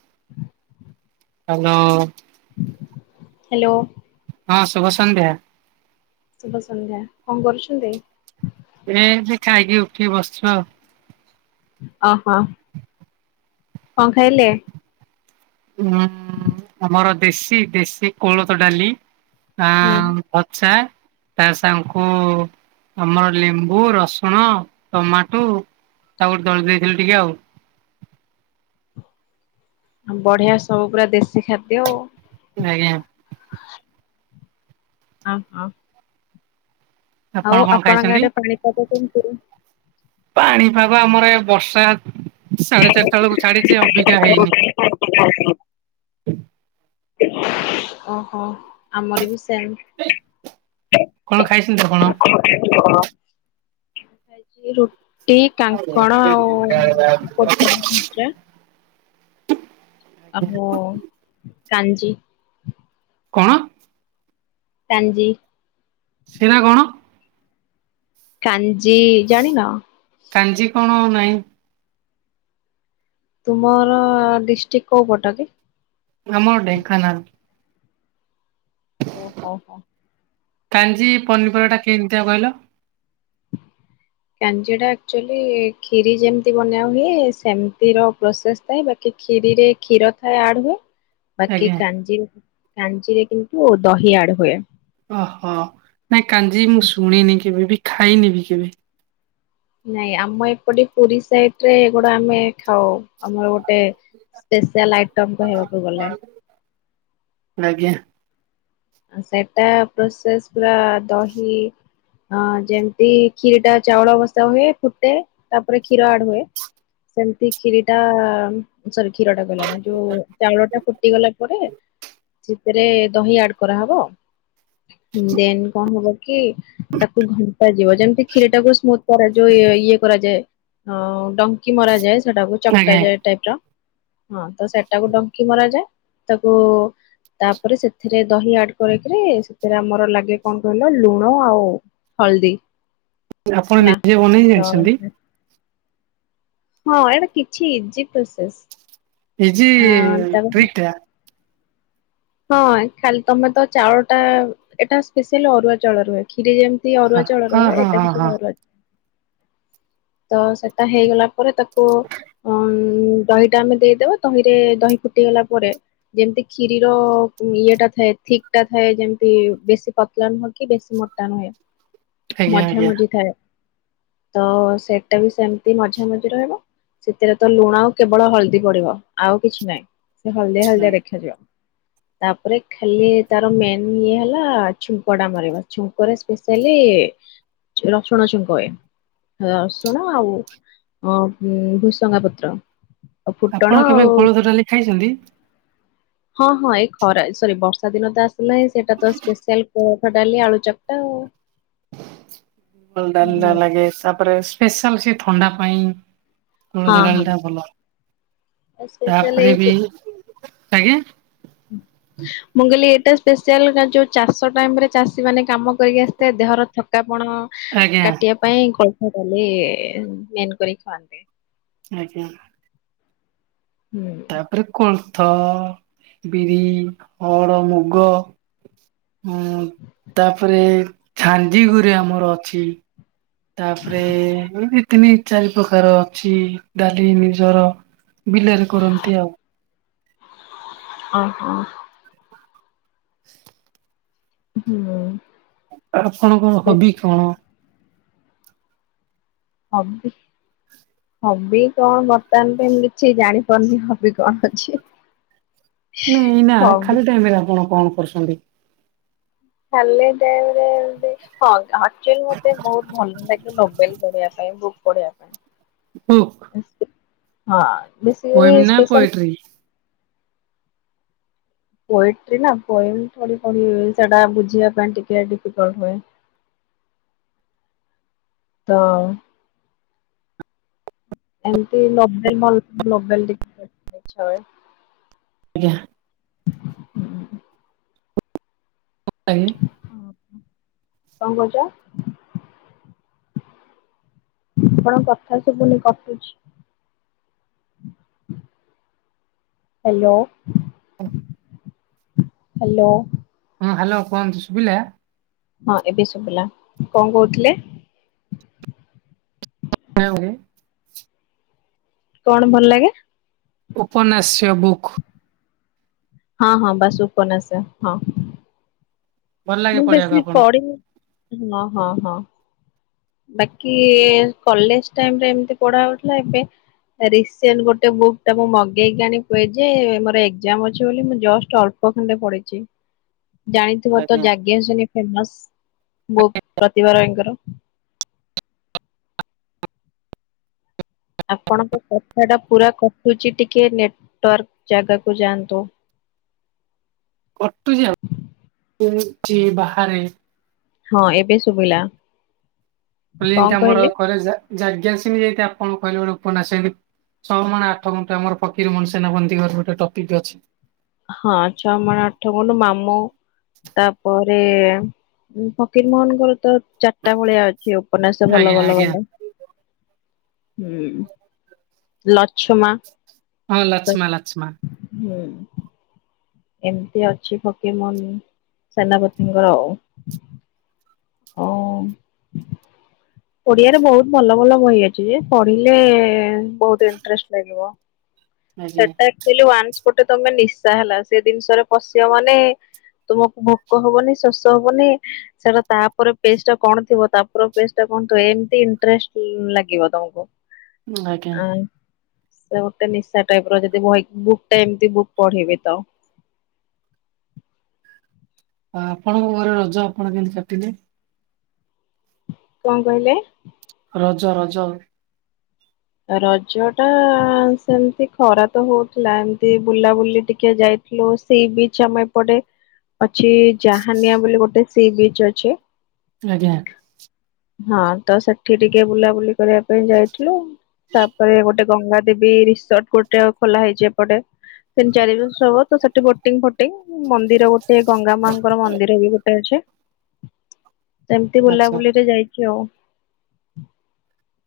[inaudible] Hello. Hello ହଁ ଶୁଭ ସନ୍ଧ୍ୟା। ଶୁଭ ସନ୍ଧ୍ୟା, କଣ କରୁଛନ୍ତି? ଏ ଯେ ଖାଇକି ଉଠିକି ବସଚୁ ଆଉ। ଅ ହ, କଣ ଖାଇଲେ? ଉୁଁଉଁଉଁ ଆମର ଦେଶୀ ଦେଶୀ କୋଳଥ ଡାଲି। ହୁଁ। ଅଛା ତା ସାଙ୍ଗଙ୍କୁ ଆମର ଲେମ୍ବୁ, ରସୁଣ, ଟମାଟୋ। ତାକୁ ଦଳି ଦେଇଥିଲି ଟିକେ ଆଉ ହଁ ବଢିଆ ସବୁ ପୁରା ଦେଶୀ ଖାଦ୍ୟ। ଇଁ ଆଜ୍ଞା। ଓ ହୋ ଆପଣ ଆଉ କଣ ଆପଣଙ୍କ ଆଡେ ପାଣିପାଗ କେମିତି? ପାଣି ପାଗ ଆମର ଏ ବର୍ଷା ସାଢ଼େ ଚାରିଟା ବେଳକୁ ଛାଡିଚି ଅବିକା ହେଇନି। ଓ ହୋ ଆମର ବି ସେମ୍ କଣ ଖାଇସନ୍ତି ଆପଣ? [unintelligible] ଟି, କାଙ୍କଣ ଆଉ ପୋଟଳ ଭଜା। ଆଉ କାଞ୍ଜି କଣ? କାଞ୍ଜି ସେଗରା କଣ? କାଞ୍ଜି ଜାଣିନ? କାଞ୍ଜି କଣ ନାଇଁ। ତୁମର ଡିଷ୍ଟ୍ରିକ୍ଟ କୋଉ ପଟ? ଆମ ଢେଙ୍କାନାଳ। ଓହୋ ହୋ। କାଞ୍ଜି ପନିପରିବାଟା କେମିତିଆ କହିଲ? କାଞ୍ଜିଟା ଆକ୍ଚୁଆଲି କ୍ଷୀରୀ ଯେମିତି ବନିଆ ହୁଏ ସେମତିର ପ୍ରୋସେସ୍ ଥାଏ ବା କି କ୍ଷୀରିରେ ଖୀର ଥାଏ ଆଡ୍ ହୁଏ ବାକି ଆଜ୍ଞା କାଞ୍ଜି କାଞ୍ଜିିରେ କିନ୍ତୁ ଦହି ଆଡ୍ ହୁଏ। ଓହୋ ନାଇଁ କାଞ୍ଜି ମୁଁ ଶୁଣିନି କେବେ ବି ଖାଇନି ବି କେବେ। ନାଇଁ ଆମ ଏପଟେ ପୁରୀ ସାଇଡ୍ ରେ ଏଗୁଡା ଆମେ ଖାଉ ଆମର ଗୋଟେ ସ୍ପସିଆଲ୍ ଆଇଟମ୍ କହିବାକୁ ଗଲେ। ଆଜ୍ଞା। ସେଟା ପ୍ରୋସେସ୍ ପୁରା ଦହି ହଁ ଯେମିତି କ୍ଷୀରୀ ଟା ଚାଉଳ ବସା ହୁଏ ଫୁଟେ ତାପରେ କ୍ଷୀର ଆଡ୍ ହୁଏ ସେମତି କ୍ଷିରୀ ଟା ସରି। କ୍ଷୀର ଟା ଗଲାଣି ଯୋଉ ଚାଉଳ ଟା ଫୁଟି ଗଲା ପରେ ସେଥିରେ ଦହି ଆଡ୍ କରାହବ ଦେନ୍ କଣ ହବ କି ତାକୁ ଘଣ୍ଟା ଯିବ ଯେମିତି କ୍ଷୀରୀ ଟାକୁ ସ୍ମୁଥ୍ କରାଯିବ ଯୋଉ ଇଏ କରାଯାଏ ହଁ ଡଙ୍କି ମରା ଯାଏ ସେଟାକୁ ଚକ୍ ଆଜ୍ଞା ଟା ଯାଏ ଟାଇପ୍ ର। ହଁ ତ ସେଟାକୁ ଡଙ୍କି ମରା ଯାଏ ତାକୁ ତାପରେ ସେଥିରେ ଦହି ଆଡ୍ କରିକିରି ସେଥିରେ ଆମର ଲାଗେ କଣ କହିଲ ଲୁଣ ଆଉ ହଳଦୀ ଆପଣ ହେଲା ନିଜେ ବନେଇ ତ ଜାଣିଛନ୍ତି? ହଁ ଏଇଟା କିଛି ଇଜି ପ୍ରସେସ୍। ଇଜିି ଟ୍ରିକ୍ ଟା। ହଁ ଖାଲି ତମେ ତ ଚାଉଳ ଟା ଏଟା ସ୍ପେଶସିଆଲି ଅରୁଆ ଚାଉଳରେ ହୁଏ କ୍ଷୀରି ଯେମି ତି ହଁ ଅରୁଆ ଚାଉଳ ରେ ହଁ ହୁଏ ହଁ ଏଟା ହଁ ବି ସେ ହଁ ଅରୁଆ ତ ସେଟା ହେଇଗଲା ପରେ ତାକୁ ଅ ଦହି ଟା ଆମେ ଦେଇଦବା ଦହିରେ ଦହି ଫୁଟିଗଲା ପରେ ଯେମିତି କ୍ଷିରୀର ଇଏ ଟା ଥାଏ ଥିକ୍ ଟା ଥାଏ ଯେମିତି ବେଶୀ ପ ତଳା ନୁହେଁ କି ବେଶୀ ମୋଟା ନୁହେଁ ଆଜ୍ଞା ମଝା ଆଜ୍ଞା। ମଝି ଥାଏ ତ ସେଟ ଟା ବି ସେମିତି ମଝା ମଝି ରହିବ। ସେଥିରେ ତ ଲୁଣ ଆଉ କେବଳ ହଳଦୀ ପଡିବ ଆଉ କିଛି ନାହିଁ ସେ ହଳଦିଆ ହଳଦିଆ ଆଜ୍ଞା। ଦେଖାଯିବ। ତାପରେ ଖାଲି ତାର ମେନ୍ ଇଏ ହେଲା ଛୁଙ୍କ ଟା ମରିବା ଛୁଙ୍କରେ ସ୍ପେସିଆଲି ରସୁଣ ଛୁଙ୍କ ହୁଏ ରସ ସୁଣ ଆଉ ଭୁସଙ୍ଗା ପତ୍ର ଆଉ ଆପଣ ଫୁଟଣ କେବେ ଆଉ କୋଳଥ ଡାଲି ଖାଇଛନ୍ତି? ହଁ ହଁ ଏଇ ଖରା ସରି ବର୍ଷା ଦିନ ତ ଆସିଲାଇଁ ସେଇଟା ତ ସ୍ପେସିଆଲ୍ ଭାତ ଡାଲି ଆଳୁ ଚକ୍‌ଟା ଆଉ। ଗଲା ଲାଗେ [inaudible] ତାପରେ ସ୍ପେଶାଲ୍ ସେ ଥଣ୍ଡା ପାଇଁ। କୋଳଥ ହଁ ହଁ ଡାଲି ଟା ଭଲ ସ୍ପେଶାଲ ଏଇ ତାପରେ ବି ଆଜ୍ଞା। [inaudible] ମୁଁ କହିଲି ଏଇଟା ସ୍ପେଶିଆଲ ଯୋଉ ଚାଷ ଟାଇମ ରେ ଚାଷୀ ମାନେ କାମ କରିକି ଆସିଥାଏ ଦେହର ଥକାପଣ ଆଜ୍ଞା କାଟିବା ପାଇଁ କୋଳଥ ଡାଲି ମେନ୍ କରି ଖଆନ୍ତି। ଆଜ୍ଞା। ହୁଁ। ତାପରେ କୋଳଥ ବିରି ହଡ ମୁଗ। ହଁ ତାପରେ ଝାଞ୍ଜିଗୁରେ ଆମର ଅଛି। ତାପରେ ଏ ଦି ତିନି ଚାରି ପ୍ରକାର ଅଛି ଡାଲି ନିଜର। ବିଲରେ କରନ୍ତି ଆଉ। ହଁ ହଁ। ହୁଁ। ଆପଣଙ୍କ ହବି କଣ? ହବି। ହବି କଣ ବର୍ତ୍ତମାନ ପାଇଁ ମୁଁ କିଛି ଜାଣିପାରୁନି ହବି କଣ ଅଛି? ନାଇଁ ଏଇନା ହବି ଖାଲି ଟାଇମ୍ ରେ ଆପଣ କଣ କରୁଛନ୍ତି? ଖାଲି ଟାଇମ୍ ରେ ଏମିତି ହଁ। ଆକ୍ଚୁ ଆଲି ମତେ ବହୁତ୍ ଭଲ ଲାଗେ ନଭେଲେ ପଢିବା ପାଇଁ ବୁକ୍ ପଢିବା ପାଇଁ। ହୁଁ। ହଁ ବେସିକରି ପୋଏମ୍ ନା ସ୍ପେସାଲ୍ ପୋଏଟ୍ରି? ପୋଏଟ୍ରି ନା ପୋଏମ୍ ଥୋଡି ସେଇଟା ବୁଝିବା ପାଇଁ ଟିକେ ଡିଫିକଲ୍ଟ ହୁଏ। ତ ଏମତି ନୋବେଲ ଭଲ ନୋବେଲ ଟିକିଏ ଦେଖିବାକୁ ଇଚ୍ଛା ହୁଏ। ଆଜ୍ଞା ହାଁ। ଆଜ୍ଞା। କଣ କହୁଚ? ଆପଣଙ୍କ କଥା ଶୁଭୁନି କଟୁଚି। Hello hello. ହଁ ହାଲୋ କୁହନ୍ତୁ ଶୁଭିଲା? ହଁ ଏବେ ଶୁଭିଲା, କଣ କହୁଥିଲେ? [inaudible] କଣ ଭଲ୍ ଲାଗେ? ଉପନାସିୟ ବୁକ୍। ହଁ ହଁ ବାସେ୍ ଉପନାସିୟ ହଁ। ଭଲ ଲାଗେ ମୁଁ ପଢିବାକୁ ବେଶୀ ଆପଣଙ୍କୁ? ପଢି ନି ନ ହଁ ହଁ ହଁ। ବାକି କଲେଜ୍ ଟାଇମରେ ଏମତି ପଢା ହଉଥିଲା, ଏବେ ରିସେଣ୍ଟେ ଗୋଟେ ବୁକ୍ ଟା ମୁଁ ମଗେଇକିଆଣି ଥୁଏ ଯେ ମୋର ଏକ୍ଜେମ ଅଛି ବୋଲି ମୁଁ ଜଷ୍ଟ୍ ଅଳ୍ ଆଉଖଣ୍ଡେ ପଢ଼ିଚି। ଜାଣିଥିବ ତ ଆଜ୍ଞା ଯାଜ୍ଞସେନି ଫେମସ୍ ବୁକ୍ ପ୍ରତିଭା ରାୟେ ଙ୍କର। ଆପଣଙ୍କ କଥାଟା ପୁରା କଟୁଚି ଟିକେ ନେଟେୱାର୍କ ଜାଗାକୁ ଯାଆନ୍ତୁ। କରୁଚି ଆଉ, ଏଇଠି ବାହାରେ। ହଁ ଏବେ ଶୁଭିଲା। ଲିକ୍ ଟା ଆମର କହିଲେ ସାରେ ଯାଜ୍ଞସିନି ଯେମିତି ଏଇଟା ଆପଣ କହିଲେ ଗୋଟେ ଉପନ୍ୟାସ ଏମିତି ଛ ମାଣ ଆଠ ଗୁଣ୍ଠ ଆମର ଫକୀର ମୋହନ୍ ସେନାପତିଙ୍କର ଗୋଟେ ଟପିକ୍ ଅଛି। ହଁ ଛଅ ମାଣ ଆଠ ଗୁଣ୍ଠ, ମାମୁଁ ତାପରେ ଫକୀର ମୋହନଙ୍କର ତ ଚାରିଟା ଭଳିଆ ଅଛି ଉପନ୍ୟାସ ଆଜ୍ଞା ଆଜ୍ଞା ଭଲ-ଭଲ-ଭଲ ହୁଁ। ଲଛମା ହଁ ତ ଲଛମା-ଲଛମା। ହୁଁ। ଏମିତି ଅଛି ଫକିର ମୋହନ ସେନାପତିଙ୍କର ଆଉ। ହଉ। ଓଡିଆରେ ବହୁତ୍ ଭଲ-ଭଲ ବହି ଅଛି ଯେ, ପଢିଲେ ବହୁତ୍ ଇଣ୍ଟରେଷ୍ଟ ଲାଗିବ। ଆଜ୍ଞା। ସେଟା ଆକଚୁଆଲି ୱାନ୍ସ ଗୋଟେ ତମେ ନିଶା ହେଲା ସେ ଜିନିଷରେ ପଶିବ ମାନେ ତୁମକୁ ଭୋକ ହବନି ଶୋଷ ହବନି ସେଟା ତାପରେ ପେଜ୍ ଟା କଣ ଥିବ ତାପରେ ପେଜ୍ ଟା କଣ ଥିବ ଏମିତି ଇଣ୍ଟରେଷ୍ଟ ଲାଗିବ ତମକୁ। ଆଜ୍ଞା ଆ ସେ ଗୋଟେ ନିଶା ବୁକ୍ ଟାଇପ୍ ର ଯଦି ବହିକୁ ବୁକ୍ ଟା ଏମିତି ବୁକ୍ ପଢିବେ ତ ଆ ଆପଣଙ୍କ ଘରେ ରଜ ଆପଣ କେମିତି କାଟିଲେ? କଣ କହିଲେ? ରଜ ରଜ ରଜ ଟା ସେମିତି ଖରା ତ ହଉଥିଲା ଏମତି ବୁଲାବୁଲି ଟିକେ ଯାଇ ସେଇ ବିଚ ଆମ ଏପଟେ। ଅଛି ଜହାନିଆ ବୋଲି ଗୋଟେ ସି ବିଚ ଅଛି। ଆଜ୍ଞା ହଁ ତ ସେଠି ଟିକେ ବୁଲାବୁଲି କରିବା ପାଇଁ ଯାଇଥିଲୁ। ତାପରେ ଗୋଟେ ଗଙ୍ଗା ଦେବୀ ରିସୋର୍ଟ ଗୋଟେ ଆ ଖୋଲା ହେଇଛି ଏପଟେ। ତିନି ଚାରି ବର୍ଷ ହବ ତ ସେଠି ବୋଟିଙ୍ଗ ଫଟିଙ୍ଗ ମନ୍ଦିର ଗୋଟେ ଗଙ୍ଗା ମାଙ୍କର ମନ୍ଦିର ବି ଗୋଟେ ଅଛି। ସେମିତି ଆଚ୍ଛା ବୁଲାବୁଲିରେ ଯାଇଛି ଆଉ।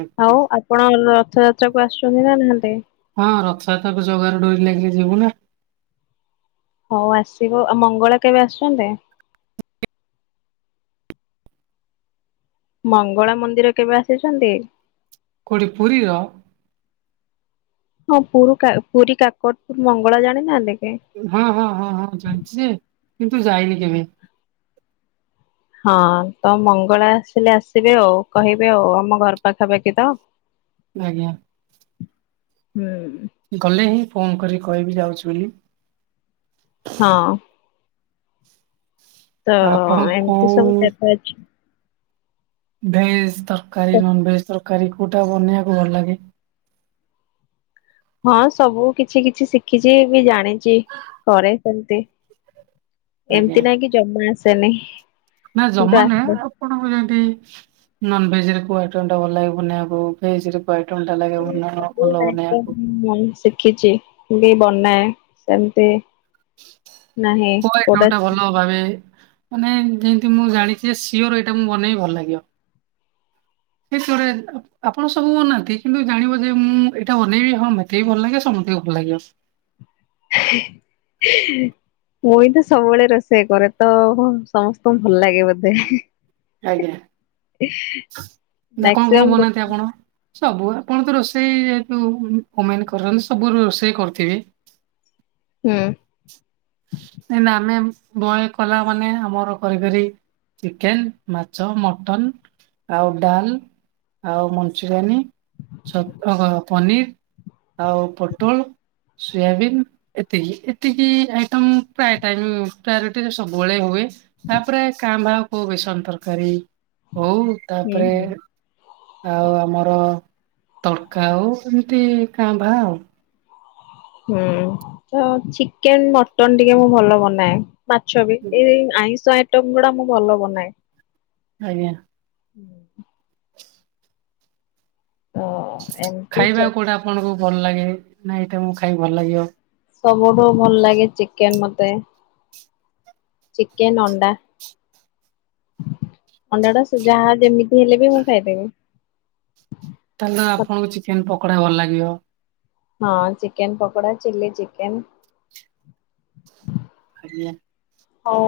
ଆଜ୍ଞା। ଆଉ ଆପଣ ରଥଯାତ୍ରା କ ଆସୁଛନ୍ତି ନା ନାହାନ୍ତି? ହଁ ରଥଯାୟାତତାକୁ ଜଗାରୁ ଡୋରି ଲାଗିଲେ ଯିବୁ ନା। ହଉ ଆସିବ ଆଉ ମଙ୍ଗଳା କେବେ ଆସୁଛନ୍ତି? ମଙ୍ଗଳା ମନ୍ଦିର କେବେ ଆସିଛନ୍ତି? କୋଟି ପୁରୀର? ହଁ ପ ପୁରୀ କାକଟ ପୁରି କାକଟପୁର ମଙ୍ଗଳା ଜାନି ନାହାନ୍ତି କୀ? ହଁ ହଁ ହଁ ହଁ ଚାଲିଛି ଯେ କିନ୍ତୁ ଯାଇନି କେବେବି। ହଁ ତ ମଙ୍ଗଳା ଆସିଲେ ଆସିବେ ଆଉ କହିବେ ଆଉ ଆମ ଘର ପାଖାପାଖି ତ। ଆଜ୍ଞା ହୁଁ ଗଲେ ହିଁ ଫୋନ କରିକ କହିବି ଯାଉଛି ବୋଲି। ହଁ ତ ଆପଣ ଏମିତି କୋଉ ସବୁ ଦେବ ଅଛି। ଭେଜ ତରକାରୀ ନନ ଭେଜ ତରକାରୀ କୋଉଟା ବନେଇବାକୁ ଭଲ ଲାଗେ? ହଁ ସବୁ କିଛି କିଛି ଶିଖିଛି ବି ଜାଣିଛି କରେ ସେମତି। ଆଜ୍ଞା ଏମିତି ନାଇକି ଜମା ଆସେନି। ନା କିନ୍ତୁ ଜମା ଆସେ। ନୁହେଁଏ ଆପଣଙ୍କୁ ଯେମତି ନନଭେଜ ରେ କୋଉ ଆଇଟମ ଟା ଭଲ ଲାଗ ବନେଇବାକୁ? [unintelligible] [unintelligible] ହଁ ଶିଖିଛି ବି ବନାଏ ସେମିତି ନାହିଁ ହ ଏଟମଟା କୋଉଟା ଭଲ ଭାବେ ମାନେ ଯେମିତି ମୁଁ ଜାଣିଛି ସିଓର ଏଇଟା ମୁଁ ବନେଇବି ଭଲ ଲାଗିବ ସେତଆଡେ ଆପଣ ସବୁ ବନାନ୍ତି କିନ୍ତୁ ଜାଣିବ ଯେ ମୁଁ ଏଇଟା ଅନେଇବି ହଁ ମ ତେ ବି ଭଲ ଲାଗିବ ସମସ୍ତେଙ୍କୁ ବି ଭଲ ଲାଗିବ। ହ [inaudible] ମୁଁ ହିଁ ତ ସବୁବେଳେ ରୋଷେଇ କରେ ତ ସମସ୍ତଙ୍କୁ ଭଲ ଲାଗେ ବୋଧେ ଆଜ୍ଞା ନା କଣ କଣ ମ୍ୟାକ୍ସିମମ୍ ରୋ ବନାନ୍ତି ଆପଣ? ସବୁ ଆପଣ ତ ରୋଷେଇ ଯେହେତୁ ଓମେନ କରନ୍ତି ସବୁ ରୋଷେଇ କରୁଥିବେ ହୁଁ ନ ଆମେ ବୟ କଲା ମାନେ ଆମର କରି କରି ଚିକେନ, ମାଛ, ମଟନ ଆଉ ଡାଲ ଆଉ ମଞ୍ଚୁରିଆନୀ ଛ ପନିର ଆଉ ପୋଟଳ ସୋୟାବିନ୍ ଏତିକି ଏତିକି ଆ ଇଟମ ପ୍ରାୟ ଟାଇମ ପ୍ରାୟୋରିଟି ରେ ସବୁବେଳେ ହୁଏ ତାପରେ କାଁ ଭାଁ ହଉ ବେସନ ତରକାରୀ ହଉ ହୁଁ ତାପରେ ହୁଁ। ଆଉ ଆମର ତଡକା ଆଉ ଏମିତି କାଁ ଭାଁ ଆଉ ହୁଁ ତ ଚିକେନ ମଟନ ଟିକେ ମୁଁ ଭଲ ବନାଏ। ମାଛ ବି ଏଇ ଆଇଁଷ ଆଇଟମ ଗୁଡା ମୁଁ ଭଲ ବନାଏ ଆଜ୍ଞା ହୁଁ ଓ ଏମିତି ଖାଇବା କେଉଁଟା ଆପଣଙ୍କୁ ଭଲ ଲାଗେ ନା ଏଇଟା ମୁଁ ଖାଇବି ଭଲ ଲାଗିବ। ସବୁଠୁ ଭଲ ଲାଗେ ଚିକେନ ମତେ ଚିକେନ ଅଣ୍ଡା ଅଣ୍ଡା ଟା ଯାହା ଯେମିତି ହେଲେ ବି ମୁଁ ଖାଇଦେବି ତାହେଲେ ଆପଣଙ୍କୁ ଚିକେନ ପକୋଡା ଭଲ ଲାଗିବ ହଁ ଚିକେନ ପକୋଡ଼ା ଚିଲି ଚିକେନ ଆଜ୍ଞା ହଉ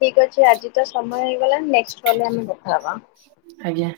ଠିକ ଅଛି ଆଜି ତ ସମୟ ହେଇଗଲା ନେଷ୍ଟେ କଲ ରେ ଆମେ ଦେଖାହବା। ଆଜ୍ଞା